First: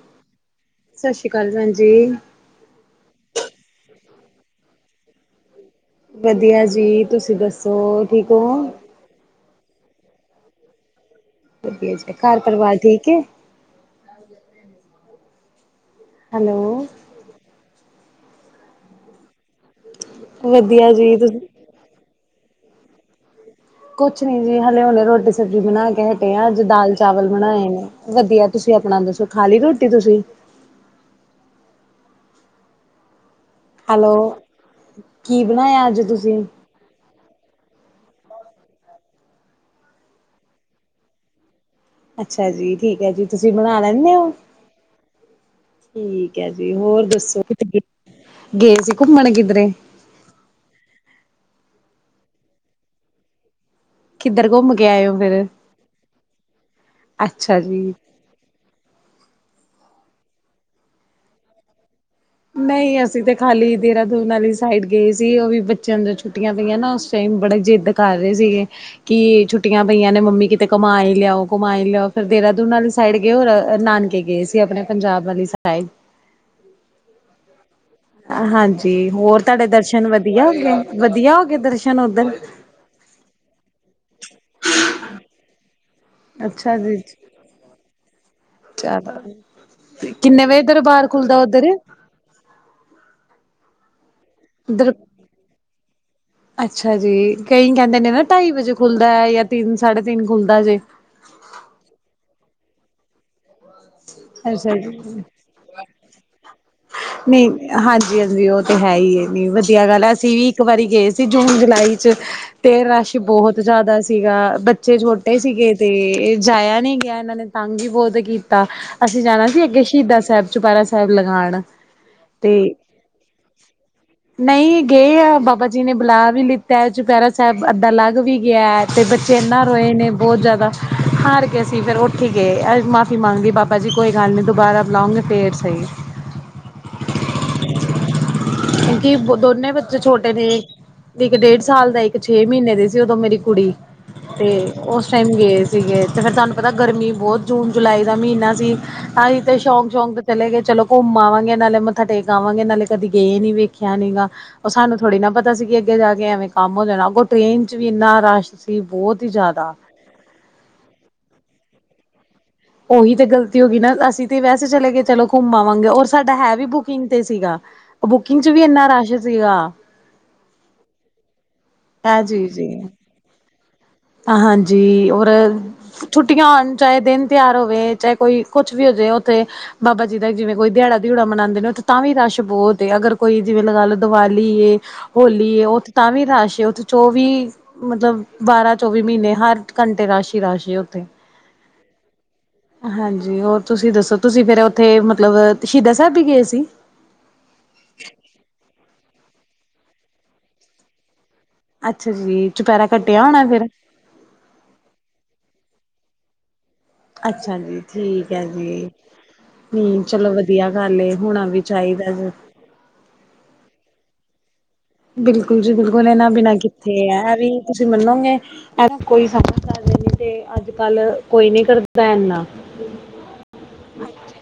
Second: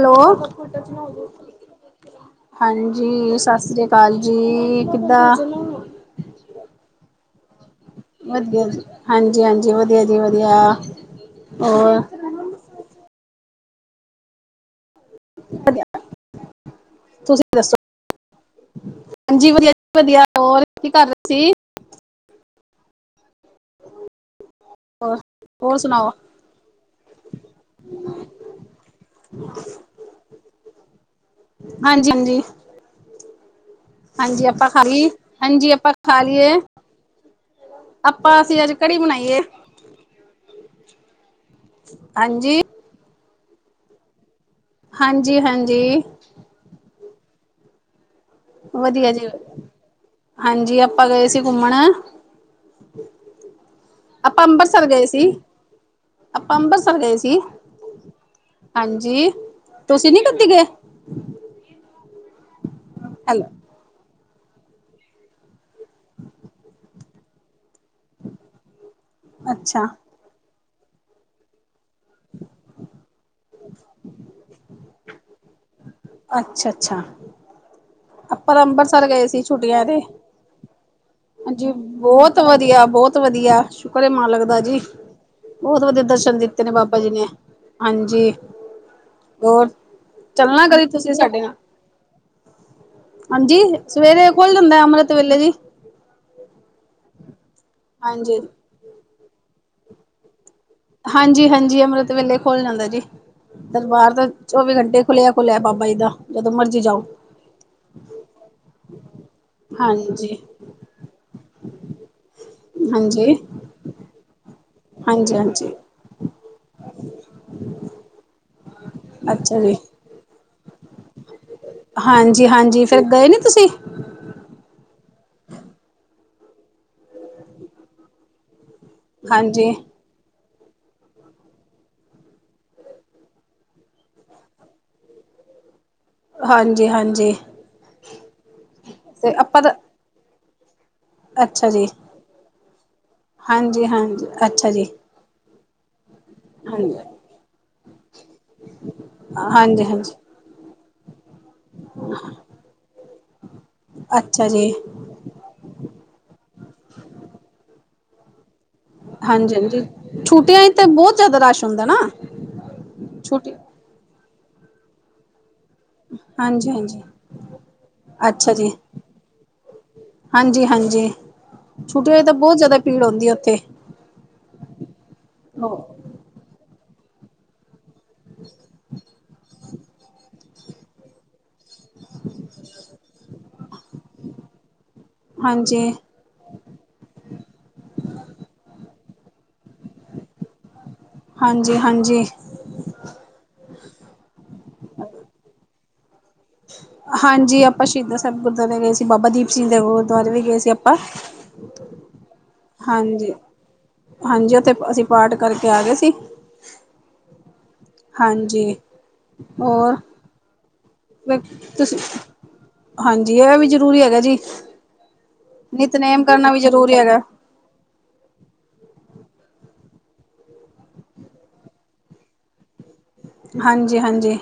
Hello ਸਤਿ ਸ਼੍ਰੀ ਅਕਾਲ ਭੈਣ ਜੀ ਹਾਂਜੀ, ਸਤਿ ਸ੍ਰੀ ਅਕਾਲ ਜੀ ਕਿੱਦਾਂ? ਵਧੀਆ ਜੀ ਤੁਸੀਂ ਦੱਸੋ ਠੀਕ ਹੋ? ਹਾਂਜੀ-ਹਾਂਜੀ ਵਧੀਆ-ਜੀ ਵਧੀਆ। ਵਧੀਆ ਹੋਰ ਜੀ ਘਰ ਪਰਿਵਾਰ ਠੀਕ ਹੈ। ਵਧੀਆ। ਹੈਲੋ। ਤੁਸੀਂ ਦੱਸੋ? ਹਾਂਜੀ ਵਧੀਆ-ਵਧੀਆ ਹੋਰ ਕੀ ਵਧੀਆ ਕਰ ਜੀ ਰਹੇ ਤੁਸੀਂ ਸੀ, ਤੂਸੀਂ? [inaudible] ਕੁਛ ਨੀ ਜੀ, ਹਲੇ- ਹਲੇ ਹੋਰ ਰੋਟੀ, ਸਬਜ਼ੀ ਹੋਰ ਬਣਾ ਕੇ ਸੁਣਾਓ ਹਟੇ ਆ। ਅੱਜ ਦਾਲ ਚਾਵਲ ਬਣਾਏ ਨੇ। ਵਧੀਆ ਤੁਸੀਂ ਆਪਣਾ ਦੱਸੋ ਖਾਲੀ ਰੋਟੀ ਤੁਸੀਂ? ਹਾਂਜੀ- ਹਾਂਜੀ। ਹੈਲੋ ਹਾਂਜੀ ਆਪਾਂ ਖਾਲੀ। ਕੀ ਹਾਂਜੀ ਬਣਾਇਆ ਆਪਾਂ ਅੱਜ ਖਾ ਤੁਸੀਂ ਲਈਏ। ਆਪਾਂ ਅਸੀਂ ਅੱਜ ਕੜੀ ਬਣਾਈ ਏ। ਅੱਛਾ ਜੀ, ਠੀਕ ਹੈ ਜੀ, ਤੁਸੀਂ ਬਣਾ ਲੈਂਦੇ ਹੋ? ਹਾਂਜੀ-ਹਾਂਜੀ। ਠੀਕ ਹੈ ਜੀ ਹੋਰ ਦੱਸੋ ਗਏ ਸੀ ਵਧੀਆ ਜੀ ਘੁੰਮਣ ਕਿੱਧਰੇ ਹਾਂਜੀ ਆਪਾਂ ਗਏ ਸੀ। ਘੁੰਮਣ ਆਪਾਂ ਕਿੱਧਰ ਘੁੰਮ ਅੰਮਰਸਰ ਕੇ ਆਏ ਗਏ ਹੋ ਫਿਰ ਸੀ-ਆਪਾਂ ਅੰਮ੍ਰਿਸਰ ਗਏ ਸੀ। ਅੱਛਾ ਜੀ ਹਾਂਜੀ, ਤੁਸੀਂ ਨੀ ਕੱਦੇ ਗਏ? ਨਹੀਂ ਅਸੀਂ ਤੇ ਹੈਲੋ ਖਾਲੀ ਦੇਹਰਾਦੂਨ ਵਾਲੀ ਸਾਈਡ ਗਏ ਸੀ। ਉਹ ਵੀ ਬੱਚਿਆਂ ਦੀ ਛੁੱਟੀਆਂ ਪਈਆਂ ਨਾ। ਬੜਾ ਜਿੱਦ ਕਰ ਰਹੇ ਸੀਗੇ। ਕਿ ਛੁੱਟੀਆਂ ਅੱਛਾ, ਪਈਆਂ ਨੇ ਮੰਮੀ ਕਿਤੇ ਘਮਾ ਹੀ ਲਿਆਓ। ਘਮਾਈ ਲਿਆਓ। ਫੇਰ ਦੇਹਰਾਦੂਨ ਵਾਲੀ ਸਾਈਡ ਗਏ ਔਰ ਨਾਨਕੇ ਗਏ ਸੀ। ਆਪਣੇ ਪੰਜਾਬ ਵਾਲੀ ਸਾਈਡ। ਅੱਛਾ-ਅੱਛਾ। ਹਾਂਜੀ ਗਏ ਹੋਰ ਸੀ ਤੁਹਾਡੇ ਛੁੱਟੀਆਂ ਤੇ ਦਰਸ਼ਨ ਵਧੀਆ ਹੋ ਗਏ। ਵਧੀਆ ਹੋ ਗਏ ਹਾਂਜੀ, ਦਰਸ਼ਨ ਉੱਧਰ ਬਹੁਤ ਵਧੀਆ ਬਹੁਤ ਬਹੁਤ ਵਧੀਆ ਸ਼ੁਕਰ ਏ ਮਾਲਕ ਦਾ ਜੀ। ਬਹੁਤ ਵਧੀਆ ਦਰਸ਼ਨ ਦਿੱਤੇ ਨੇ ਬਾਬਾ ਜੀ ਨੇ। ਹਾਂਜੀ। ਚਲੋ ਹੋਰ ਤੇ, ਕਿੰਨੇ ਵਜੇ ਚੱਲਣਾ ਕਦੀ ਦਰਬਾਰ ਤੁਸੀਂ ਸਾਡੇ ਖੁੱਲਦਾ ਨਾਲ ਉੱਧਰ। ਹਾਂਜੀ, ਸਵੇਰੇ ਖੁੱਲ ਜਾਂਦਾ ਦਰ ਅੰਮ੍ਰਿਤ ਵੇਲੇ ਜੀ। ਅੱਛਾ ਜੀ, ਕਈ ਕਹਿੰਦੇ ਨੇ ਨਾ ਹਾਂਜੀ। ਢਾਈ ਵਜੇ ਖੁੱਲਦਾ ਹੈ, ਜਾਂ ਤਿੰਨ, ਸਾਢੇ ਤਿੰਨ ਖੁੱਲਦਾ ਜੇ ਹਾਂਜੀ-ਹਾਂਜੀ ਅੰਮ੍ਰਿਤ ਵੇਲੇ ਖੁਲੱ ਜਾਂਦਾ ਜੀ। ਦਰਬਾਰ ਤਾਂ ਚੌਵੀ ਅੱਛਾ ਜੀ ਘੰਟੇ ਖੁੱਲਿਆ ਖੁੱਲਿਆ ਬਾਬਾ ਜੀ ਦਾ। ਜਦੋਂ ਮਰਜ਼ੀ ਜਾਓ। ਨਹੀਂ ਹਾਂਜੀ-ਹਾਂਜੀ ਉਹ ਤੇ ਹੈ ਹੀ ਹੈ। ਨੀ ਵਧੀਆ ਗੱਲ ਅਸੀਂ ਹਾਂਜੀ, ਵੀ ਇੱਕ ਵਾਰੀ ਗਏ ਸੀ ਜੂਨ ਜੁਲਾਈ ਚ। ਤੇ ਰਸ਼ ਸੀ ਹਾਂਜੀ, ਬਹੁਤ। ਤ ਜ਼ਿਆਦਾ ਸੀਗਾ ਬੱਚੇ ਛੋਟੇ ਹਾਂਜੀ, ਸੀਗੇ ਹਾਂਜੀ ਤੇ ਇਹ ਜਾਇਆ ਨੀ ਗਿਆ। ਇਹਨਾਂ ਨੇ ਤੰਗ ਹੀ ਬਹੁਤ ਕੀਤੀ ਤਾਂ, ਅਸੀਂ ਜਾਣਾ ਅੱਛਾ ਸੀ ਜੀ। ਅੱਗੇ ਸ਼ਹੀਦਾਂ ਸਾਹਿਬ। ਚੁਪਾਰਾ ਸਾਹਿਬ ਲਗਾਉਣ। ਤੇ ਹਾਂਜੀ-ਹਾਂਜੀ ਫੇਰ ਗਏ ਨਹੀਂ ਤੁਸੀਂ? ਨਹੀਂ ਗਏ ਆ ਬਾਬਾ ਜੀ ਨੇ ਬੁਲਾ ਵੀ ਲਿੱਤਾ। ਚੁਪਹਿਰਾ ਸਾਹਿਬ ਅੱਧਾ ਲਗ ਵੀ ਗਿਆ ਹੈ। ਅਤੇ ਬੱਚੇ ਇੰਨਾ ਹਾਂਜੀ, ਰੋਏ ਨੇ ਬਹੁਤ ਜ਼ਿਆਦਾ। ਹਾਰ ਕੇ ਅਸੀਂ ਫੇਰ ਉੱਠੀ ਗਏ। ਮਾਫ਼ੀ ਮੰਗ ਲਣੀ ਬਾਬਾ ਜੀ ਕੋਈ ਗੱਲ ਨਹੀਂ ਦੁਬਾਰਾ ਬੁਲਾਉਂਗੇ ਫੇਰ ਸਹੀ। ਹਾਂਜੀ- ਹਾਂਜੀ। ਕਿਉਂਕਿ ਤੇ ਆਪਾਂ ਤਾਂ ਦੋਨੇ ਬੱਚੇ ਛੋਟੇ ਨੇ। ਇੱਕ ਡੇਢ ਅੱਛਾ ਜੀ, ਸਾਲ ਦਾ, ਇੱਕ ਛੇ ਮਹੀਨੇ ਦਾ। ਜਦੋਂ ਮੇਰੀ ਕੁੜੀ ਹਾਂਜੀ, ਹਾਂਜੀ ਤੇ ਅੱਛਾ ਜੀ, ਉਸ ਟਾਈਮ ਗਏ ਸੀਗੇ। ਤੇ ਫੇਰ ਤੁਹਾਨੂੰ ਪਤਾ ਹਾਂਜੀ। ਗਰਮੀ ਬਹੁਤ। ਜੂਨ -ਜੁਲਾਈ ਦਾ ਮਹੀਨਾ ਸੀ। ਆਸੀ ਤੇ ਹਾਂਜੀ, ਸ਼ੌਂਕ- ਹਾਂਜੀ ਸ਼ੌਂਕ ਚਲੇ ਗਏ ਚਲੋ ਘੁੰਮਾਵਾਂਗੇ। ਗੇ ਨਾਲੇ ਮੱਥਾ ਟੇਕ ਆਵਾਂਗੇ, ਨਾਲੇ ਕਦੀ ਗਏ ਨੀ ਵੇਖਿਆ ਨੀ ਗਾ। ਅੱਛਾ ਜੀ, ਉਹ ਸਾਨੂੰ ਥੋੜੀ ਨਾ ਪਤਾ ਸੀ ਕਿ, ਅੱਗੇ ਜਾ ਕੇ ਐਵੇਂ ਕੰਮ ਹੋ ਜਾਣਾ। ਅੱਗੋਂ ਟ੍ਰੇਨ ਚ ਵੀ ਇੰਨਾ ਰਸ਼। ਸੀ ਬਹੁਤ ਹੀ ਹਾਂਜੀ ਜ਼ਿਆਦਾ -ਹਾਂਜੀ ਛੁੱਟਿਆਂ ਹੀ ਤਾਂ ਬਹੁਤ ਜ਼ਿਆਦਾ ਰਸ਼ ਹੁੰਦਾ ਨਾ। ਉਹੀ ਤੇ ਛੁੱਟੀ ਗਲਤੀ ਹੋ ਗਈ ਨਾ, ਅਸੀਂ ਤੇ ਵੈਸੇ ਚਲੇ ਗਏ ਚਲੋ। ਘੁੰਮ ਆਵਾਂਗੇ ਔਰ ਸਾਡਾ ਹੈ ਵੀ ਹਾਂਜੀ, ਹਾਂਜੀ ਬੁਕਿੰਗ ਤੇ ਸੀਗਾ। ਬੁਕਿੰਗ ਚ ਅੱਛਾ ਵੀ ਜੀ, ਇੰਨਾ ਰਸ਼ ਸੀਗਾ। ਹਾਂਜੀ- ਹਾਂਜੀ ਛੁਟੀਆ ਇਹ ਤਾਂ ਬਹੁਤ ਚੀਜ਼ ਜ਼ਿਆਦਾ ਏ ਭੀੜ ਹੁੰਦੀ ਹੈ ਉੱਥੇ ਹਾਂਜੀ ਔਰ ਛੁੱਟੀਆਂ ਹੋਣ ਚਾਹੇ ਦਿਨ ਤਿੳਹਾਰ ਹੋਵੇ। ਚਾਹੇ ਕੋਈ ਕੁਛ ਵੀ ਹੋ ਜਾਏ ਉੱਥੇ ਬਾਬਾ ਜੀ ਦਾ ਜਿਵੇ ਕੋਈ ਦਿਹਾੜਾ ਦਿਉੜਾ ਮਨਾਣੇ ਨੇ। ਤਾਂ ਵੀ ਰਸ਼ ਬਹੁਤ ਅਗਰ ਕੋਈ ਜਿਵੇਂ ਲਗਾ ਲਓ ਦਿਵਾਲੀ ਏ। ਹੋਲੀ ਏ ਹਾਂਜੀ, ਉੱਥੇ ਤਾਂ ਵੀ ਰਸ਼ ਉੱਥੇ ਚੌਵੀ ਮਤਲਬ ਬਾਰਾਂ ਚੌਵੀ ਮਹੀਨੇ ਹਰ ਘੰਟੇ ਰਸ਼ ਈ ਰਸ਼ ਉਥੇ ਹਾਂਜੀ, ਹਾਂਜੀ। ਹਾਂਜੀ ਹੋਰ ਤੁਸੀਂ ਦੱਸੋ ਤੁਸੀਂ ਫਿਰ ਉੱਥੇ ਮਤਲਬ ਸ਼ਹੀਦਾ ਸਾਹਿਬ ਵੀ ਗਏ ਸੀ। ਹਾਂਜੀ ਆਪਾਂ ਸ਼ਹੀਦਾਂ ਸਾਹਿਬ ਗੁਰਦੁਆਰੇ ਗਏ ਸੀ ਬਾਬਾ ਦੀਪ ਸਿੰਘ ਦੇ ਗੁਰਦੁਆਰੇ ਵੀ ਗਏ ਸੀ ਆਪਾਂ ਅੱਛਾ ਜੀ ਚੁਪਹਿਰਾ ਕੱਟਿਆ ਹਾਂਜੀ, ਹੋਣਾ ਫੇਰ ਹਾਂਜੀ ਉੱਥੇ ਅਸੀਂ ਪਾਠ ਕਰਕੇ ਆ ਗਏ ਸੀ। ਅੱਛਾ ਜੀ ਠੀਕ ਹੈ ਹਾਂਜੀ। ਜੀ ਹੋਰ ਨਹੀਂ ਚਲੋ ਵਧੀਆ ਗੱਲ ਏ ਹੋਣਾ ਵੀ ਤੁਸੀਂ ਚਾਹੀਦਾ ਜੀ। ਹਾਂਜੀ ਇਹ ਵੀ ਜ਼ਰੂਰੀ ਹੈਗਾ ਜੀ। ਬਿਲਕੁਲ ਜੀ ਬਿਲਕੁਲ ਨਿਤਨੇਮ ਇਹਨਾਂ ਕਰਨਾ ਬਿਨਾਂ ਵੀ ਕਿੱਥੇ ਜ਼ਰੂਰੀ ਆ ਹੈਗਾ ਇਹ ਵੀ ਤੁਸੀਂ ਮੰਨੋਗੇ ਕੋਈ [unintelligible] ਤੇ ਅੱਜ ਕੱਲ ਕੋਈ ਨੀ ਕਰਦਾ ਏਨਾ ਹਾਂਜੀ- ਹਾਂਜੀ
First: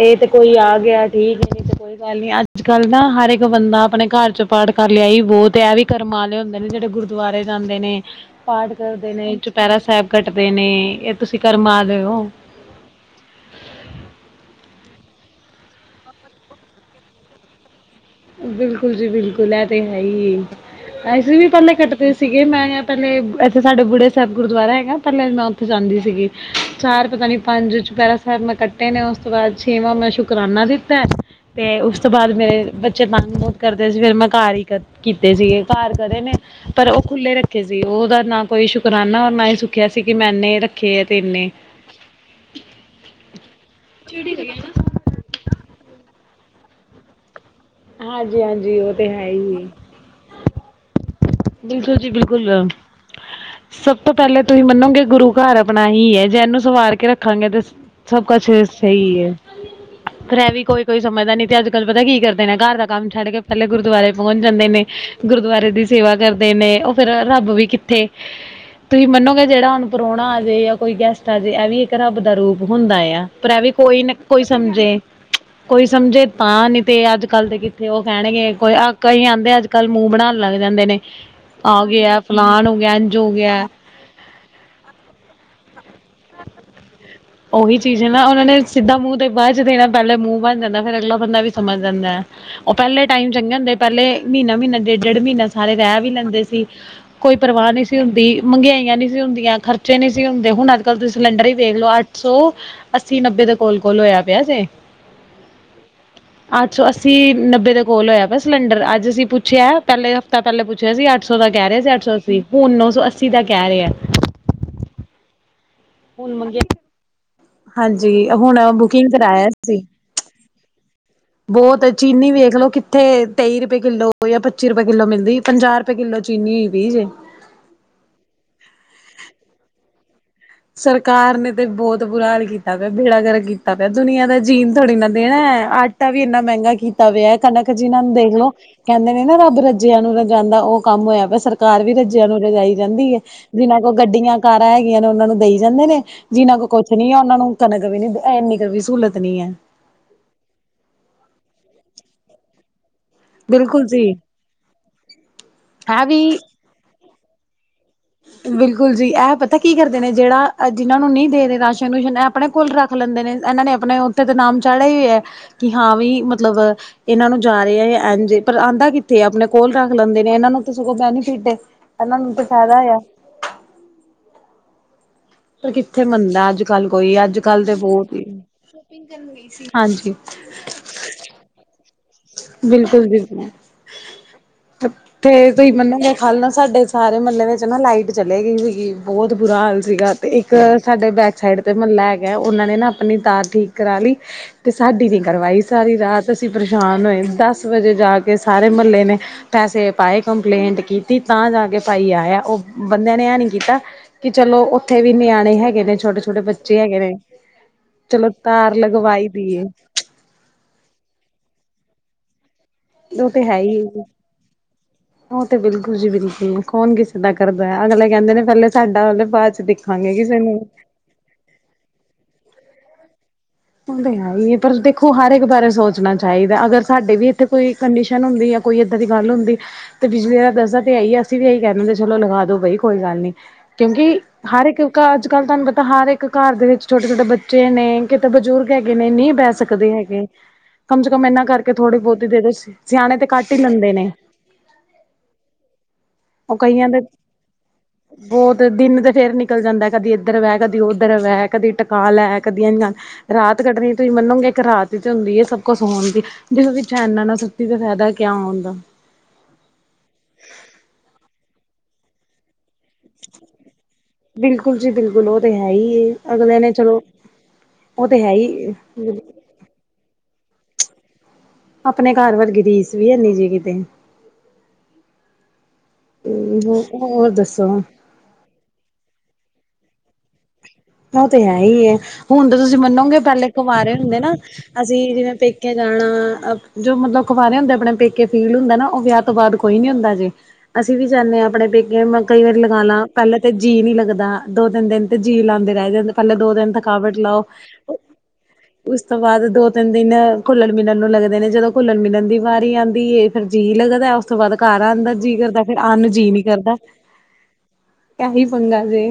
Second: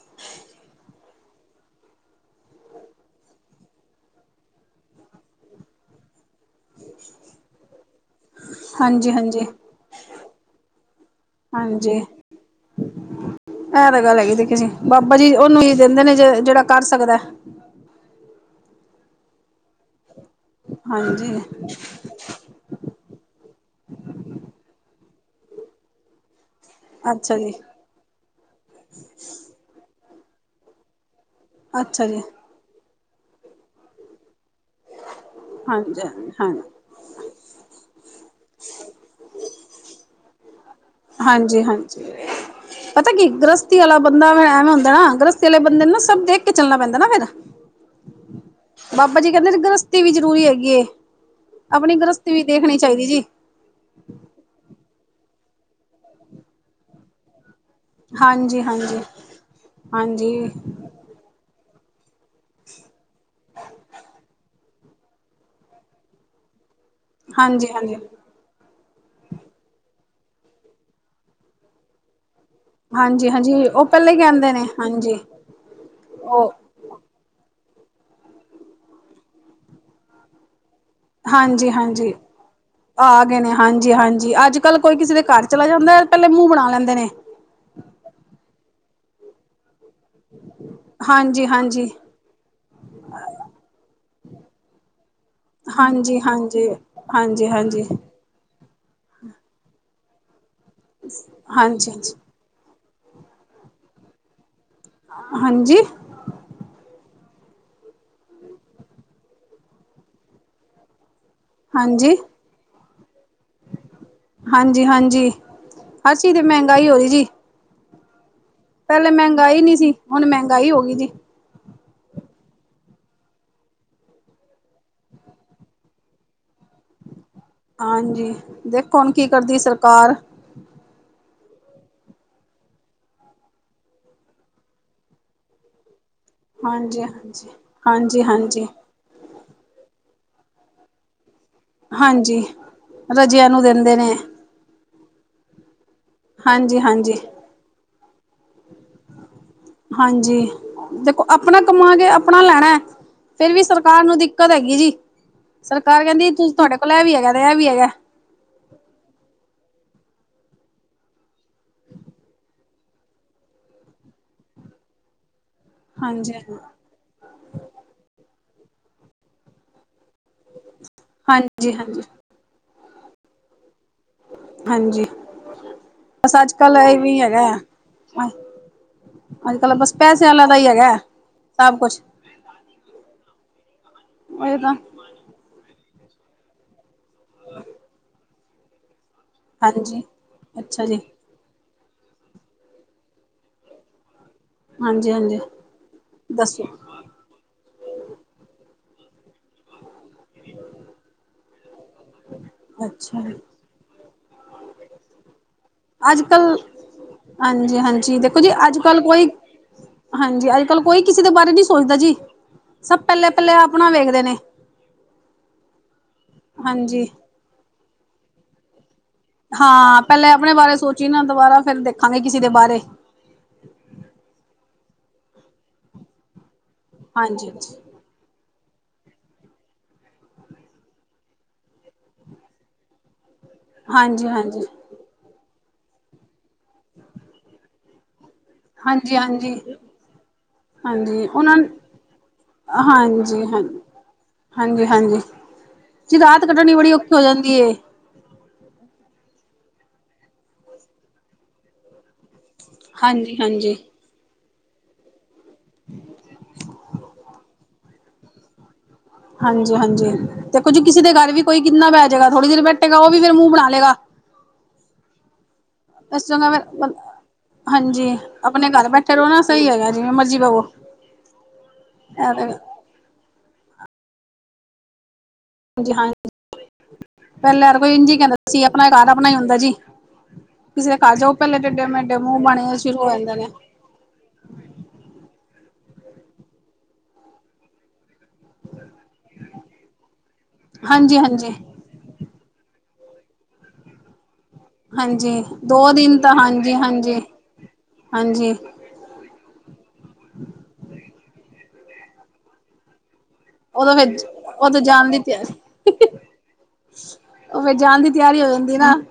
ਇਹ ਤੇ ਕੋਈ ਆ ਗਿਆ ਠੀਕ ਏ ਇਹ ਤੇ ਕੋਈ ਗੱਲ ਨੀ ਅੱਜ ਕੱਲ ਨਾ ਹਰ ਇੱਕ ਬੰਦਾ ਆਪਣੇ ਘਰ 'ਚੋ ਪਾਠ ਕਰ ਲਿਆ ਇਹੀ ਬਹੁਤ ਏ ਇਹ ਵੀ ਕਰਮ ਵਾਲੇ ਹੁੰਦੇ ਨੇ ਜਿਹੜੇ ਗੁਰਦੁਆਰੇ ਜਾਂਦੇ ਨੇ। ਪਾਠ ਹਾਂਜੀ ਕਰਦੇ ਨੇ ਹਾਂਜੀ ਚੁਪਹਿਰਾ ਸਾਹਿਬ ਕੱਟਦੇ ਨੇ ਇਹ ਤੁਸੀਂ ਕਰਮਾ ਹਾਂਜੀ ਵਾਲੇ ਓ। ਇਹ ਤਾਂ ਗੱਲ ਹੈਗੀ ਦੇਖੀ ਜੀ ਬਾਬਾ ਜੀ ਉਹਨੂੰ ਹੀ ਦਿੰਦੇ ਨੇ ਜੇ ਜਿਹੜਾ ਕਰ ਸਕਦਾ। ਬਿਲਕੁਲ ਜੀ ਬਿਲਕੁਲ ਇਹ ਤੇ ਹੈ ਈ ਏ। ਹਾਂਜੀ ਅਸੀ ਵੀ ਪਹਿਲੇ ਕੱਟ ਸੀਗੇ ਮੈਂ ਪਹਿਲੇ ਇੱਥੇ ਸਾਡੇ ਬੁੜਿਏ ਸਾਹਿਬ ਗੁਰਦੁਆਰਾ ਹੈਗਾ ਪਹਿਲਾਂ ਮੈਂ ਉੱਥੇ ਜਾਂਦੀ ਸੀਗੀ। ਚਾਰ ਪਤਾ ਅੱਛਾ ਨਹੀਂ ਜੀ ਪੰਜ ਚੁਪਿਹਰਾ ਥ ਮੈਂ ਕੱਟੇ ਨੇ ਉਸ ਤੋਂ ਬਾਅਦ ਛੇਵਾਂ ਮੈਂ ਸ਼ੁਕਰਾਨਾ ਦਿੱਤਾ ਅਤੇ ਉਸ ਅੱਛਾ ਤੋਂ ਜੀ ਬਾਅਦ ਮੇਰੇ ਬੱਚੇ ਤੰਗ ਬਹੁਤ ਕਰਦੇ ਸੀ ਫਿਰ ਮੈਂ ਘਰ ਹੀ ਕੀਤੇ ਸੀਗੇ ਘਾਰ ਹਾਂਜੀ ਕਰੇ ਨੇ। ਹਾਂ ਪਰ ਉਹ ਖੁੱਲ੍ਹੇ ਰੱਖੇ ਸੀ ਉਹਦਾ ਨਾ ਕੋਈ ਸ਼ੁਕਰਾਨਾ ਔਰ ਨਾ ਹੀ ਸੁੱਖਿਆ ਸੀ ਕਿ ਮੈਂ ਇਨੇ ਰੱਖ ਹਾਂਜੀ- ਹਾਂਜੀ ਪਤਾ ਕੀ ਗ੍ਰਸਤੀ ਵਾਲਾ ਬੰਦਾ ਐਵੇਂ ਹੁੰਦਾ ਨਾ ਗ੍ਰਸ ਚਲੇ ਬੰਦੇ ਨੇ ਨਾ ਸਭ ਦੇਖ ਕੇ ਚੱਲਣਾ ਪੈਂਦਾ ਨਾ ਫਿਰ ਹਾਂਜੀ ਹਾਂਜੀ ਉਹ ਤੇ ਬਾਬਾ ਹੈ ਜੀ ਕਹਿੰਦੇ ਹੀ ਗ੍ਰਸ ਵੀ ਜਰੂਰੀ ਹੈਗੀ ਆਪਣੀ ਬਿਲਕੁਲ ਜੀ ਗ੍ਰਸਤੀ ਵੀ ਬਿਲਕੁਲ ਦੇਖਣੀ ਚਾਹੀਦੀ ਜੀ। ਸਭ ਤੋਂ ਪਹਿਲੇ ਤੁਸੀਂ ਮੰਨੋ ਗੇ ਗੁਰੂ ਘਰ ਆਪਣਾ ਇਹੀ ਏ ਜੇ ਇਹਨੂੰ ਸਵਾਰ ਕੇ ਰੱਖਾਂਗੇ ਤੇ ਸਭ ਕ ਹਾਂਜੀ ਸੇ ਹਾਂਜੀ ਸਹੀ ਏ ਫਰੈ ਹਾਂਜੀ ਇਹ ਵੀ ਕੋਈ ਕੋਈ ਸਮਝਦਾ ਨੀ ਤੇ ਅੱਜ ਕੱਲ ਪਤਾ ਕੀ ਕਰਦੇ ਨੇ ਘਰ ਦਾ ਕੰਮ ਛੱਡ ਕੇ ਪਹਿਲੇ ਗੁਰਦੁਆਰੇ ਪਹੁੰਚ ਜਾਂਦੇ ਨੇ। ਗੁਰਦੁਆਰੇ ਦੀ ਸੇਵਾ ਕਰਦੇ ਨੇ ਉਹ ਫਿਰ ਰੱਬ ਵੀ ਹਾਂਜੀ ਹਾਂਜੀ ਕਿੱਥੇ ਤੁਸੀਂ ਮੰਨੋਗੇ ਜਿਹੜਾ ਹੁਣ ਪ੍ਰਾਹੁਣਾ ਆ ਜੇ ਜਾਂ ਕੋਈ ਗੈਸਟ ਆ ਜਾ ਇਹ ਵੀ ਇੱਕ ਰੱਬ ਦਾ ਰੂਪ ਹੁੰਦਾ ਆ ਹਾਂਜੀ ਪਰ ਹਾਂਜੀ ਇਹ ਵੀ ਉਹ ਕੋਈ ਪਹਿਲਾਂ ਨਾ ਹੀ ਕੋਈ ਕਹਿੰਦੇ ਨੇ ਸਮਝੇ। [inaudible] ਹਾਂਜੀ ਕੋਈ ਸਮਝੇ ਉਹ ਤਾਂ ਨੀ ਤੇ ਅੱਜ ਕੱਲ ਦੇ ਕਿਥੇ ਉਹ ਕਹਿਣਗੇ ਕੋਈ ਕਈ ਆਂਦੇ ਅੱਜ- ਕੱਲ੍ਹ ਮੂੰਹ ਬਣਾਉਣ ਲਗ ਜਾਂਦੇ ਨੇ। ਆ ਹਾਂਜੀ-ਹਾਂਜੀ ਗਿਆ ਫਲਾਨ ਹੋ ਗਿਆ ਇੰਝ ਆ ਹੋ ਗਏ ਨੇ ਗਿਆ ਹਾਂਜੀ-ਹਾਂਜੀ ਅੱਜ ਕੱਲ ਕੋਈ ਕਿਸੇ ਦੇ ਘਰ ਚਲਾ ਜਾਂਦਾ ਏ। ਪਹਿਲੇ ਮੂੰਹ ਬਣਾ ਲੈਂਦੇ ਨੇ। ਉਹੀ ਚੀਜ਼ ਹੈ ਨਾ ਉਹਨਾਂ ਨੇ ਸਿੱਧਾ ਮੂੰਹ ਤੇ ਬਾਅਦ 'ਚ ਦੇ ਨਾ ਪਹਿਲੇ ਮੂੰਹ ਬਣ ਜਾਂਦਾ ਫਰ ਅਗਲਾ ਬੰਦਾ ਹਾਂਜੀ ਵੀ ਸਮਝ ਹਾਂਜੀ ਜਾਂਦਾ। ਉਹ ਪਹਿਲੇ ਟਾਈਮ ਚੰਗੇ ਹੁੰਦੇ ਪਹਿਲੇ ਮਹੀਨਾ- ਮਹੀਨਾ ਡੇਢ- ਡੇਢ ਮਹੀਨਾ ਸਾਰੇ ਰਹਿ ਵੀ ਹਾਂਜੀ ਲੈਂਦੇ ਸੀ। ਹਾਂਜੀ ਕੋਈ ਹਾਂਜੀ ਪਰਵਾਹ ਹਾਂਜੀ ਨਹੀਂ ਹਾਂਜੀ ਸੀ ਹੁੰਦੀ ਮਹਿੰਗਾਈਆਂ ਨਹੀਂ ਸੀ ਹੁੰਦੀਆਂ ਖਰਚੇ ਨਹੀਂ ਸੀ ਹੁੰਦੇ ਹੁਣ ਅੱ ਅੱਜ ਕੱਲ ਤੁਸੀਂ ਸਿਲੰਡਰ ਹੀ ਵੇਖ ਲਓ ਹਾਂਜੀ ਅੱਠ ਸੌ ਅੱਸੀ ਨੱਬੇ ਦੇ ਕੋਲ- ਕੋਲ ਹੋਇਆ ਪਿਆ ਜੇ ਹਾਂਜੀ ਅੱਠ ਸੋ ਅੱਸੀ ਨੱਬੇ ਦੇ ਕੋਲ ਹੋਇਆ ਵ ਸਿਲੰਡਰ ਅੱਜ ਅਸੀਂ ਪੁੱਛਿਆ ਪਹਿਲੇ ਤਾਂ ਪਹਿਲੇ ਪੁੱਛਿਆ ਸੀ ਅੱਠ ਸੌ ਦਾ ਕਹਿ ਰਿਹਾ ਸੀ ਅੱਠ ਹਾਂਜੀ ਸੌ ਅੱਸੀ ਹੁਣ ਨੌ ਸੌ ਅੱਸੀ ਦਾ ਕਹਿ ਰਿਹਾ। ਹਾਂਜੀ- ਹਾਂਜੀ ਹਰ ਹੁਣ ਚੀਜ਼ ਤੇ ਮੰਗਿਆ ਮਹਿੰਗਾਈ ਹੋ ਰਹੀ ਜੀ। ਹਾਂਜੀ ਹੁਣ ਪਹਿਲੇ ਬੁਕਿੰਗ ਕਰਾਇਆ ਮਹਿੰਗਾਈ ਨਹੀਂ ਸੀ ਹੁਣ ਮਹਿੰਗਾਈ ਹੋ ਗਈ ਜੀ। ਬਹੁਤ ਚੀਨੀ ਵੇਖ ਲਓ ਕਿੱਥੇ ਤੇਈ ਰੁਪਏ ਕਿੱਲੋ ਜਾਂ ਪੱਚੀ ਰੁਪਏ ਕਿੱਲੋ ਮਿਲਦੀ ਪੰਜਾਹ ਕਿੱਲੋ ਚੀਨੀ ਹੋਈ ਵੀ ਜੇ ਹਾਂਜੀ ਦੇਖੋ ਹੁਣ ਕੀ ਕਰਦੀ ਸਰਕਾਰ ਸਰਕਾਰ ਨੇ ਤੇ ਬਹੁਤ ਬੁਰਾ ਹਾਲ ਕੀਤਾ ਪਿਆ ਬੇੜਾਗਰ ਕੀਤਾ ਪਿਆ ਦੁਨੀਆਂ ਦਾ ਜੀਨ ਥੋੜੀ ਨਾ ਦੇਣਾ ਹੈ। ਆਟਾ ਵੀ ਇੰਨਾ ਮਹਿੰਗਾ ਹਾਂਜੀ ਕੀਤਾ ਪਿਆ ਹਾਂਜੀ ਕਣਕ ਜਿਨਾਂ ਨੂੰ ਹਾਂਜੀ ਦੇਖ ਲੋ ਹਾਂਜੀ ਕਹਿੰਦੇ ਨੇ ਨਾ ਰੱਬ ਰੱਜਿਆਂ ਨੂੰ ਰਜ ਜਾਂਦਾ ਉਹ ਕੰਮ ਹੋਇਆ ਸਰ ਕਾਰ ਵੀ ਰੱਜਿਆਂ ਨੂੰ ਹਾਂਜੀ ਰਜਾਈ ਜਾਂਦੀ ਹੈ ਰਜਿਆਂ ਨੂੰ ਜਿਨਾਂ ਕੋਲ ਦਿੰਦੇ ਨੇ ਗੱਡੀਆਂ ਕਾਰਾਂ ਹੈਗੀਆਂ ਨੇ ਉਹਨਾਂ ਨੂੰ ਜਾਂਦੇ ਨੇ ਜਿਨਾ ਕੋਲ ਹਾਂਜੀ ਕੁਛ ਨੀ ਹਾਂਜੀ ਆ ਉਹਨਾ ਨੂੰ ਕਣਕ ਨੀ ਇਨੀ ਸਹੂਲਤ ਨੀ ਹੈ। ਹਾਂਜੀ ਦੇਖੋ ਆਪਣਾ ਕਮਾਂਗੇ ਆਪਣਾ ਲੈਣਾ ਹੈ। ਫਿਰ ਵੀ ਬਿਲਕੁਲ ਸਰਕਾਰ ਜੀ ਨੂੰ ਦਿੱਕਤ ਹੈਗੀ ਜੀ ਸਰਕਾਰ ਇਹ ਕਹਿੰਦੀ ਵੀ ਤੁਹਾਡੇ ਕੋਲ ਇਹ ਵੀ ਹੈਗਾ ਤੇ ਇਹ ਵੀ ਹੈਗਾ। ਬਿਲਕੁਲ ਜੀ ਇਹ ਪਤਾ ਕੀ ਕਰਦੇ ਨੇ ਜਿਹੜਾ ਜਿਹਨਾਂ ਨੂੰ ਨਹੀਂ ਦੇ ਰਾਸ਼ਨ -ਰੂਸ਼ਨ ਇਹ ਆਪਣੇ ਕੋਲ ਰੱਖ ਲੈਂਦੇ ਨੇ ਇਹਨਾਂ ਨੇ ਆਪਣੇ ਉੱਥੇ ਤਾਂ ਨਾਮ ਚਾੜੇ ਹੀ ਹੈ। ਕਿ ਹਾਂ ਵੀ ਹਾਂਜੀ ਮਤਲਬ ਇਹਨਾਂ ਨੂੰ ਜਾ ਰਹੇ ਆ ਇਝੇ ਪਰ ਆਉਂਦਾ ਕਿੱਥੇ ਆਪਣੇ ਕੋਲ ਰੱਖ ਲੈਂਦੇ। ਇਹਨਾਂ ਨੂੰ ਤਾਂ ਸਗੋਂ ਬੈਨੀਫਿਟ ਏ ਹਾਂਜੀ ਹਾਂਜੀ ਇਹਨਾਂ ਨੂੰ ਤਾਂ ਫਾਇਦਾ ਆ। ਹਾਂਜੀ ਪਰ ਕਿੱਥੇ ਬਸ ਮੰਨਦਾ ਅੱਜ ਕੱਲ ਇਹ ਕੋਈ ਵੀ ਅੱਜ ਹੈਗਾ ਕੱਲ ਤੇ ਬਹੁਤ ਹੀ ਸ਼ੋਪਿੰਗ ਕਰਨ ਅੱਜ ਕੱਲ ਬਸ ਪੈਸੇ ਵਾਲਿਆਂ ਦਾ ਹੀ ਹੈਗਾ ਸਭ ਕੁਛ ਬਿਲਕੁਲ ਬਿਲਕੁਲ ਤਾਂ ਤੁਸੀਂ ਮੰਨੋਗੇ ਕੱਲ ਨਾ ਸਾਡੇ ਸਾਰੇ ਮਹੱਲੇ ਵਿੱਚ ਨਾ ਲਾਈਟ ਚਲੇ ਗਈ ਸੀਗੀ ਬਹੁਤ ਬੁਰਾ ਹਾਲ ਹਾਂਜੀ ਸੀਗਾ ਤੇ ਇੱਕ ਅੱਛਾ ਜੀ ਸਾਡੇ ਬੈਗ ਸਾਈਡ 'ਤੇ ਮਹੱਲਾ ਹੈਗਾ ਉਹਨਾਂ ਨੇ ਨਾ ਆਪਣੀ ਤਾਰ ਠੀਕ ਕਰਾ ਲਈ ਤੇ ਸਾਡੀ ਹਾਂਜੀ ਨੀ ਹਾਂਜੀ ਕਰਵਾਈ ਸਾਰੀ ਰਾਤ ਅਸੀਂ ਦੱਸੋ ਪਰੇਸ਼ਾਨ ਹੋਏ ਦਸ ਵਜੇ ਜਾ ਕੇ ਸਾਰੇ ਮਹੱਲੇ ਨੇ ਪਸੇ ਪਾਏ ਕੰਪਲੇਂਟ ਕੀਤੀ ਤਾਂ ਜਾ ਕੇ ਭਾਈ ਆਇਆ ਉਹ ਬੰਦਿਆਂ ਅੱਛਾ ਨੇ ਜੀ ਹੈ ਨਹੀਂ ਕੀਤਾ ਕਿ ਚਲੋ ਉੱਥੇ ਵੀ ਨਿਆਣੇ ਹੈਗੇ ਹੈਗੇ ਨੇ ਛੋਟੇ ਅੱਜ ਛੋਟੇ ਕੱਲ ਬੱਚੇ ਹੈਗੇ ਨੇ ਹਾਂਜੀ ਹਾਂਜੀ ਚਲੋ ਦੇਖੋ ਜੀ ਧਾਰ ਅੱਜ ਕੱਲ ਲਗਵਾਈ ਕੋਈ ਦੀਏ ਹਾਂਜੀ ਅੱਜ ਕੱਲ ਕੋਈ ਕਿਸੇ ਦੇ ਬਾਰੇ ਨਹੀਂ ਸੋਚਦਾ ਜੀ ਸਭ ਉਹ ਪਹਿਲੇ ਤੇ ਪਹਿਲੇ ਹੈ ਹੀ ਆਪਣਾ ਜੀ ਵੇਖਦੇ ਨੇ ਉਹ ਤੇ ਬਿਲਕੁਲ ਜੀ ਬਿਲਕੁਲ ਕੌਣ ਹਾਂਜੀ ਕਿਸੇ ਦਾ ਕਰਦਾ ਅਗਲੇ ਕਹਿੰਦੇ ਨੇ ਪਹਿਲੇ ਸਾਡਾ ਹੁੰਦਾ ਦੇ ਬਾਅਦ ਚ ਦੇਖਾਂਗੇ ਕਿਸੇ ਨੂੰ ਚੀਨਾ ਦੁਬਾਰਾ ਫਿਰ ਦੇਖਾਂਗੇ ਕਿਸੇ ਦੇ ਬਾਰੇ ਉਹ ਤਾਂ ਹੈ ਹੀ ਹੈ ਪਰ ਦੇਖੋ ਹਰ ਇੱਕ ਬਾਰੇ ਸੋਚਣਾ ਚਾਹੀਦਾ ਅਗਰ ਸਾਡੇ ਵੀ ਇੱਥੇ ਹਾਂਜੀ ਕੋਈ ਕੰਡੀਸ਼ਨ ਹੁੰਦੀ ਹੈ। ਕੋਈ ਇੱਦਾਂ ਦੀ ਗੱਲ ਹੁੰਦੀ ਤੇ ਬਿਜਲੀ ਦੱਸਾਂ ਤੇ ਆਈਏ ਅਸੀਂ ਵੀ ਇਹੀ ਕਹਿੰਦੇ ਹੁੰਦੇ ਚਲੋ ਲਗਾ ਦੋ ਬਈ ਕੋਈ ਗੱਲ ਨੀ ਕਹਿੰਦੀ ਹਾਂਜੀ ਹਾਂਜੀ ਹਰ ਇੱਕ ਘਰ ਅੱਜ ਕੱਲ ਤੁਹਾਨੂੰ ਪਤਾ ਹਰ ਇੱਕ ਘਰ ਦੇ ਵਿੱਚ ਛੋਟੇ ਛੋਟੇ ਬੱਚੇ ਨੇ ਕਿਤੇ ਬਜ਼ੁਰਗ ਹੈਗੇ ਨੇ ਹਾਂਜੀ ਨਹੀਂ ਬਹਿ ਹਾਂਜੀ ਸਕਦੇ ਹੈਗੇ ਕਮ ਸੇ ਕਮ ਹਾਂਜੀ ਇਹਨਾਂ ਉਹਨਾਂ ਕਰਕੇ ਥੋੜੀ ਬਹੁਤੀ ਹੀ ਦੇ ਦ ਸਿਆਣੇ ਤੇ ਹਾਂਜੀ ਕੱਟ ਹੀ ਹਾਂਜੀ ਲੈਂਦੇ ਨੇ ਹਾਂਜੀ ਹਾਂਜੀ ਚ ਰਾਤ ਉਹ ਕੱਢਣੀ ਕਈਆਂ ਬੜੀ ਦੇ ਔਖੀ ਹੋ ਜਾਂਦੀ ਹੈ। ਬਹੁਤ ਦਿਨ ਤੇ ਫਿਰ ਨਿਕਲ ਜਾਂਦਾ ਕਦੀ ਇੱਧਰ ਵੈ ਕਦੀ ਉੱਧਰ ਵੈ ਕਦੀ ਟਕਾ ਲੈ ਕਦੀ ਹਾਂਜੀ ਰਾਤ ਹਾਂਜੀ ਕੱਢਣੀ ਤੁਸੀਂ ਮੰਨੋਗੇ ਇੱਕ ਰਾਤ ਹੀ ਤੇ ਹੁੰਦੀ ਹੈ ਸਭ ਕੁਛ ਸੋਣ ਦੀ ਜਿੰਨਾ ਵਿੱਚ ਇਹਨਾਂ ਨੂੰ ਇਦਾਂ ਫਾਇਦਾ ਕਿਆ ਹੁੰਦਾ ਹਾਂਜੀ-ਹਾਂਜੀ ਤੇ ਕੁੱਝ ਕਿਸੇ ਦੇ ਘਰ ਵੀ ਕੋਈ ਕਿੰਨਾ ਬਹਿ ਜਾਏਗਾ ਥੋੜੀ ਦੇਰ ਬੈਠ ਗਾ ਉਹ ਵੀ ਫਿਰ ਮੂੰਹ ਬਣਾ ਲਏਗਾ ਬਿਲਕੁਲ ਜੀ ਬਿਲਕੁਲ ਉਹ ਤੇ ਹੈ ਹੀ ਇਸ ਤਰ੍ਹਾਂ ਅਗਲੇ ਨੇ ਮੈਂ ਚਲੋ ਉਹ ਹਾਂਜੀ ਤੇ ਹੈ ਆਪਣੇ ਹੀ ਘਰ ਬੈਠੇ ਰਹੋ ਨਾ ਸਹੀ ਹੈਗਾ ਜਿਵੇਂ ਮਰਜ਼ੀ ਬਵੋ ਆਪਣੇ ਘਰ ਵਰ ਰੀਸ ਵੀ ਹੈਨੀ ਜੇ ਕਿਤੇ ਹਾਂ ਹੋਰ ਪਹਿਲਾਂ ਦੱਸੋ ਕੋਈ ਇੰਝ ਕਹਿੰਦਾ ਸੀ ਆਪਣਾ ਘਰ ਆਪਣਾ ਹੀ ਹੁੰਦਾ ਜੀ। ਕਿਸੇ ਦੇ ਘਰ ਉਹ ਜਾਓ ਤੇ ਹੈ ਪਹਿਲੇ ਟੇਡੇ ਹੀ ਮੇਡੇ ਮੂੰਹ ਹੁਣ ਤਾਂ ਬਣੇ ਤੁਸੀਂ ਸ਼ੁਰੂ ਹੋ ਮੰਨੋਗੇ ਜਾਂਦੇ ਨੇ ਪਹਿਲੇ ਕੁਵਾਰੇ ਹੁੰਦੇ ਨਾ। ਅਸੀਂ ਜਿਵੇਂ ਪੇਕੇ ਜਾਣਾ ਜੋ ਮਤਲਬ ਖਬਾਰੇ ਹੁੰਦੇ ਆਪਣੇ ਪੇਕੇ ਫੀਲ ਹੁੰਦਾ ਨਾ ਉਹ ਵਿਆਹ ਤੋਂ ਬਾਅਦ ਕੋਈ ਨੀ ਹੁੰਦਾ ਜੇ। ਅਸੀਂ ਵੀ ਹਾਂਜੀ ਜਾਂਨੇ ਹਾਂ ਹਾਂਜੀ। ਆਪਣੇ ਪੇਕੇ ਮੈਂ ਕਈ ਵਾਰੀ ਲਗਾਣਾ ਪਹਿਲਾਂ ਤਾਂ ਜੀਅ ਨੀ ਲੱਗਦਾ। ਦੋ ਤਿੰਨ ਦਿਨ ਤੇ ਹਾਂਜੀ ਜੀਅ ਲਾਉਂਦੇ ਰਹਿ ਦੋ ਜਾਂਦੇ, ਦੇ ਦਿਨ ਤਾਂ ਪਹਿਲੇ ਦੋ ਦਿਨ ਹਾਂਜੀ ਹਾਂਜੀ ਥਕਾਵਟ ਲਾਯੋ। ਹਾਂਜੀ ਉਸ ਤੋਂ ਬਾਅਦ ਦੋ ਤਿੰਨ ਦਿਨ ਘੁੱਲਣ ਮਿਲਣ ਨੂੰ ਲੱਗਦੇ ਨੇ, ਜਦੋਂ ਘੁੱਲਣ ਮਿਲਣ ਦੀ ਵਾਰੀ ਆਉਂਦੀ ਏ ਫਿਰ ਜੀਅ ਉਦੋਂ ਲੱਗਦਾ, ਫਿਰ ਉਸ ਤੋਂ ਬਾਅਦ ਉਦੋਂ ਘਰ ਜਾਣ ਆਂਦਾ ਦੀ ਜੀਅ ਤਿਆਰੀ ਕਰਦਾ, ਫਿਰ ਆਣ ਨੂੰ ਜੀਅ ਨਹੀਂ ਕਰਦਾ। ਉਹ ਫਿਰ ਜਾਣ ਦੀ ਐ ਤਿਆਰੀ ਹੀ ਹੋ ਜਾਂਦੀ ਪੰਗਾ ਨਾ ਜੇ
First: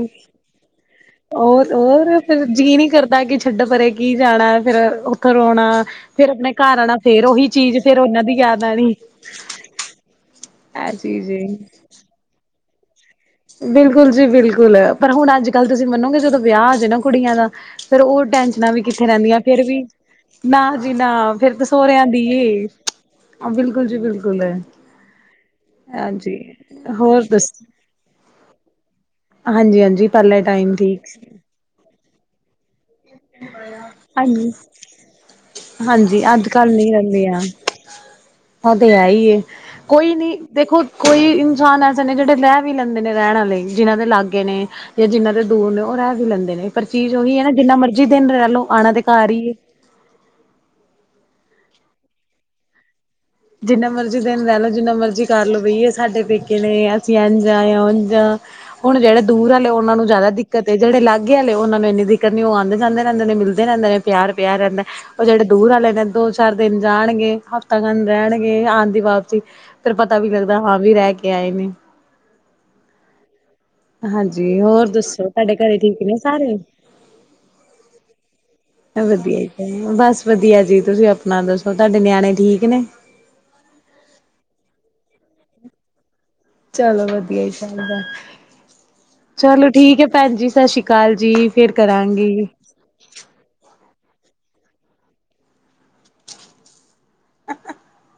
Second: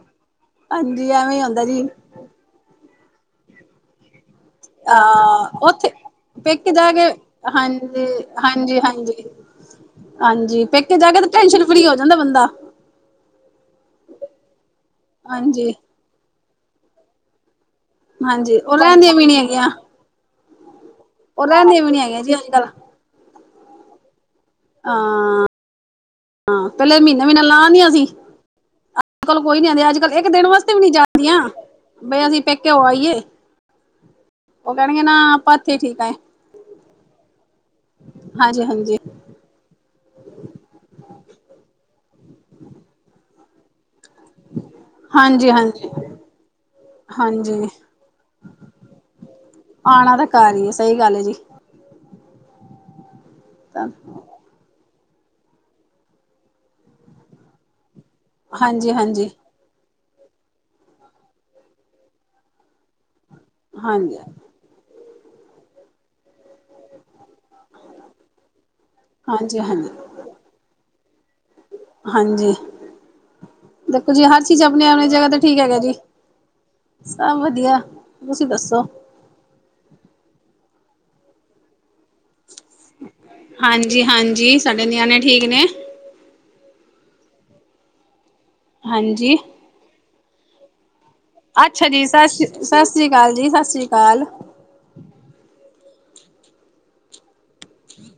ਹਾਂਜੀ ਐਵੇਂ ਹੁੰਦਾ ਹੋਰ ਜੀ ਹੋਰ, ਫੇਰ ਜੀਅ ਨਹੀਂ ਕਰਦਾ, ਕਿ ਛੱਡ ਪਰੇ। ਕੀ ਜਾਣਾ, ਫੇਰ ਉੱਥੋਂ ਅਹ ਰੋਣਾ, ਉੱਥੇ ਫੇਰ ਆਪਣੇ ਪੇਕੇ ਘਰ ਜਾ ਆਣਾ ਕੇ ਫੇਰ ਉਹੀ ਚੀਜ਼, ਫੇਰ ਹਾਂਜੀ ਉਹਨਾਂ ਦੀ ਯਾਦ ਹਾਂਜੀ ਆਣੀ। ਹਾਂਜੀ ਹ [unintelligible] ਹਾਂਜੀ, ਪੇਕੇ ਜਾ ਕੇ ਤੇ ਟੈਨਸ਼ਨ ਫਰੀ ਹੋ ਜਾਂਦਾ ਬੰਦਾ। ਬਿਲਕੁਲ ਜੀ ਬਿਲਕੁਲ, ਪਰ ਹੁਣ ਅੱਜ ਕੱਲ੍ਹ ਹਾਂਜੀ ਤੁਸੀਂ ਮੰਨੋਗੇ, ਜਦੋਂ ਵਿਆਹ ਆ ਜਾਏ, ਨਾ ਕੁੜੀਆਂ ਦਾ ਫਿਰ ਉਹ ਹਾਂਜੀ ਟੈਨਸ਼ਨਾਂ ਉਹ ਵੀ ਕਿੱਥੇ ਨੀ ਰਹਿੰਦੀਆਂ, ਫਿਰ ਹੈਗੀਆਂ ਵੀ ਨਾ ਜੀ ਨਾ, ਉਹ ਫੇਰ ਤਾਂ ਰਹਿੰਦੀਆਂ ਵੀ ਨੀ ਸੋਹਰਿਆਂ ਹੈਗੀਆਂ ਦੀ, ਜੀ ਅੱਜ ਕੱਲ ਬਿਲਕੁਲ ਜੀ ਬਿਲਕੁਲ ਹਾਂ ਹਾਂਜੀ ਹਾਂ ਪਹਿਲੇ ਹੋਰ ਮਹੀਨਾ, ਮਹੀਨਾ ਦੱਸ ਲਾਂਅ ਆਂਦਿਆਂ ਸੀ। ਅੱਜ ਕੱਲ ਕੋਈ ਨੀ ਹਾਂਜੀ ਆਉਂਦੀ, ਹਾਂਜੀ ਅੱਜ-ਕੱਲ ਇੱਕ ਪਹਿਲੇ ਦਿਨ ਵਾਸਤੇ ਟਾਈਮ ਵੀ ਨੀ ਠੀਕ ਸੀ ਜਾਦਿਆਂ ਬਈ ਅਸੀਂ ਪੇਕੇ ਹੋ ਆਇਏ। ਹਾਂਜੀ, ਨਾ ਆਪਾਂ ਇੱਥੇ ਠੀਕ ਆਏ ਹਾਂਜੀ ਅੱਜ-ਕੱਲ ਨੀ ਰਹਿੰਦਿਆਂ, ਹਾਂਜੀ ਉਹ ਤੇ ਹਾਂਜੀ ਹੈ ਹੀ। ਕੋਈ ਨਹੀਂ, ਦੇਖੋ ਕੋਈ ਇਨਸਾਨ ਐਸੇ ਨੇ ਜਿਹੜੇ ਰਹਿ ਵੀ ਲੈਂਦੇ ਨੇ, ਰਹਿਣ ਵਾਲੇ, ਜਿਹਨਾਂ ਦੇ ਲਾਗੇ ਨੇ, ਜਾਂ ਜਿੰਨਾ ਦੇ ਹਾਂਜੀ ਦੂਰ ਨੇ, ਹਾਂਜੀ ਉਹ ਰਹਿ ਵੀ ਲੈਂਦੇ ਨੇ, ਪਰ ਚੀਜ਼ ਉਹੀ ਹੈ ਨਾ, ਹਾਂਜੀ ਜਿੰਨਾ ਮਰਜ਼ੀ ਦਿਨ ਰਹਿ ਲੋ, ਆਣਾ ਤੇ ਘਾਰ ਹੀ ਏ, ਆਉਣਾ ਤਾਂ ਘਾਰ ਹੀ ਏ, ਸਹੀ ਗੱਲ ਐ। ਜਿੰਨਾ ਮਰਜ਼ੀ ਦਿਨ ਰਹਿ ਲਓ, ਜਿੰਨਾ ਮਰਜ਼ੀ ਕਰ ਲਓ, ਬਈ ਏ ਸਾਡੇ ਪੇਕੇ ਨੇ, ਅਸੀਂ ਇੰਝ ਆ, ਯਾ ਉਝ ਆਂ ਹਾਂਜੀ ਹੁਣ ਜਿਹੜੇ ਹਾਂਜੀ ਦੂਰ ਆਲੇ, ਉਹਨਾਂ ਨੂੰ ਜ਼ਿਆਦਾ ਦੀ ਕਤੇ ਜਿਹੜੇ ਲਾਗੇ ਆ, ਉਹਨਾਂ ਨੂੰ ਇੰਨੀ ਦਿੱਕਤ ਨੀ ਉਹ ਆਉਦੇ ਜਾਂਦੇ ਰਹਿੰਦੇ ਨੇ, ਮਿਲਦੇ ਰਹਿੰਦੇ ਨੇ, ਹਾਂਜੀ ਪਿਆਰ ਪਿਆ ਰਹਿੰਦਾ। ਉਹ ਜਿਹੜੇ ਦੂਰ ਆਲੇ ਨੇ, ਦੋ ਚਾਰ ਦਿਨ ਜਾਣਗੇ, ਹਫ਼ਤਾ ਬੰਦ ਰਹਿਣਗੇ ਆ ਦੀ ਵਾਪਸੀ, ਹਾਂਜੀ ਹਾਂਜੀ ਫਿਰ ਪਤਾ ਵੀ ਲੱਗਦਾ, ਹਾਂ ਵੀ ਰਹਿ ਕੇ ਆਏ ਨੇ। ਹਾਂਜੀ, ਦੇਖੋ ਜੀ ਹਰ ਹਾਂਜੀ, ਚੀਜ਼ ਆਪਣੀ ਹੋਰ ਆਪਣੀ ਦੱਸੋ, ਜਗ੍ਹਾ ਤੇ ਤੁਹਾਡੇ ਘਰੇ ਹੈਗਾ ਜੀ ਠੀਕ ਨੇ ਸਾਰੇ? ਸਭ ਵਧੀਆ, ਤੁਸੀਂ ਦੱਸੋ? ਵਧੀਆ, ਬਸ ਵਧੀਆ ਜੀ, ਤੁਸੀਂ ਆਪਣਾ ਦੱਸੋ, ਤੁਹਾਡੇ ਨਿਆਣੇ ਠੀਕ ਨੇ? ਹਾਂਜੀ-ਹਾਂਜੀ, ਸਾਡੇ ਨਿਆਣੇ ਠੀਕ ਨੇ, ਚਲੋ ਵਧੀਆ ਹੀ ਸਬ, ਹਾਂਜੀ ਚਲੋ ਠੀਕ ਹੈ, ਭੈਣ ਜੀ ਸਤਿ ਸ਼੍ਰੀ ਅਕਾਲ। ਅਕਾਲ ਜੀ, ਫੇਰ ਅੱਛਾ ਜੀ ਸਤਿ ਕਰਾਂਗੀ। ਸ੍ਰੀ ਸਤਿ ਸ਼੍ਰੀ ਅਕਾਲ ਜੀ, ਸਤਿ ਸ਼੍ਰੀ ਅਕਾਲ ਅ [unintelligible] ਹੂੰ,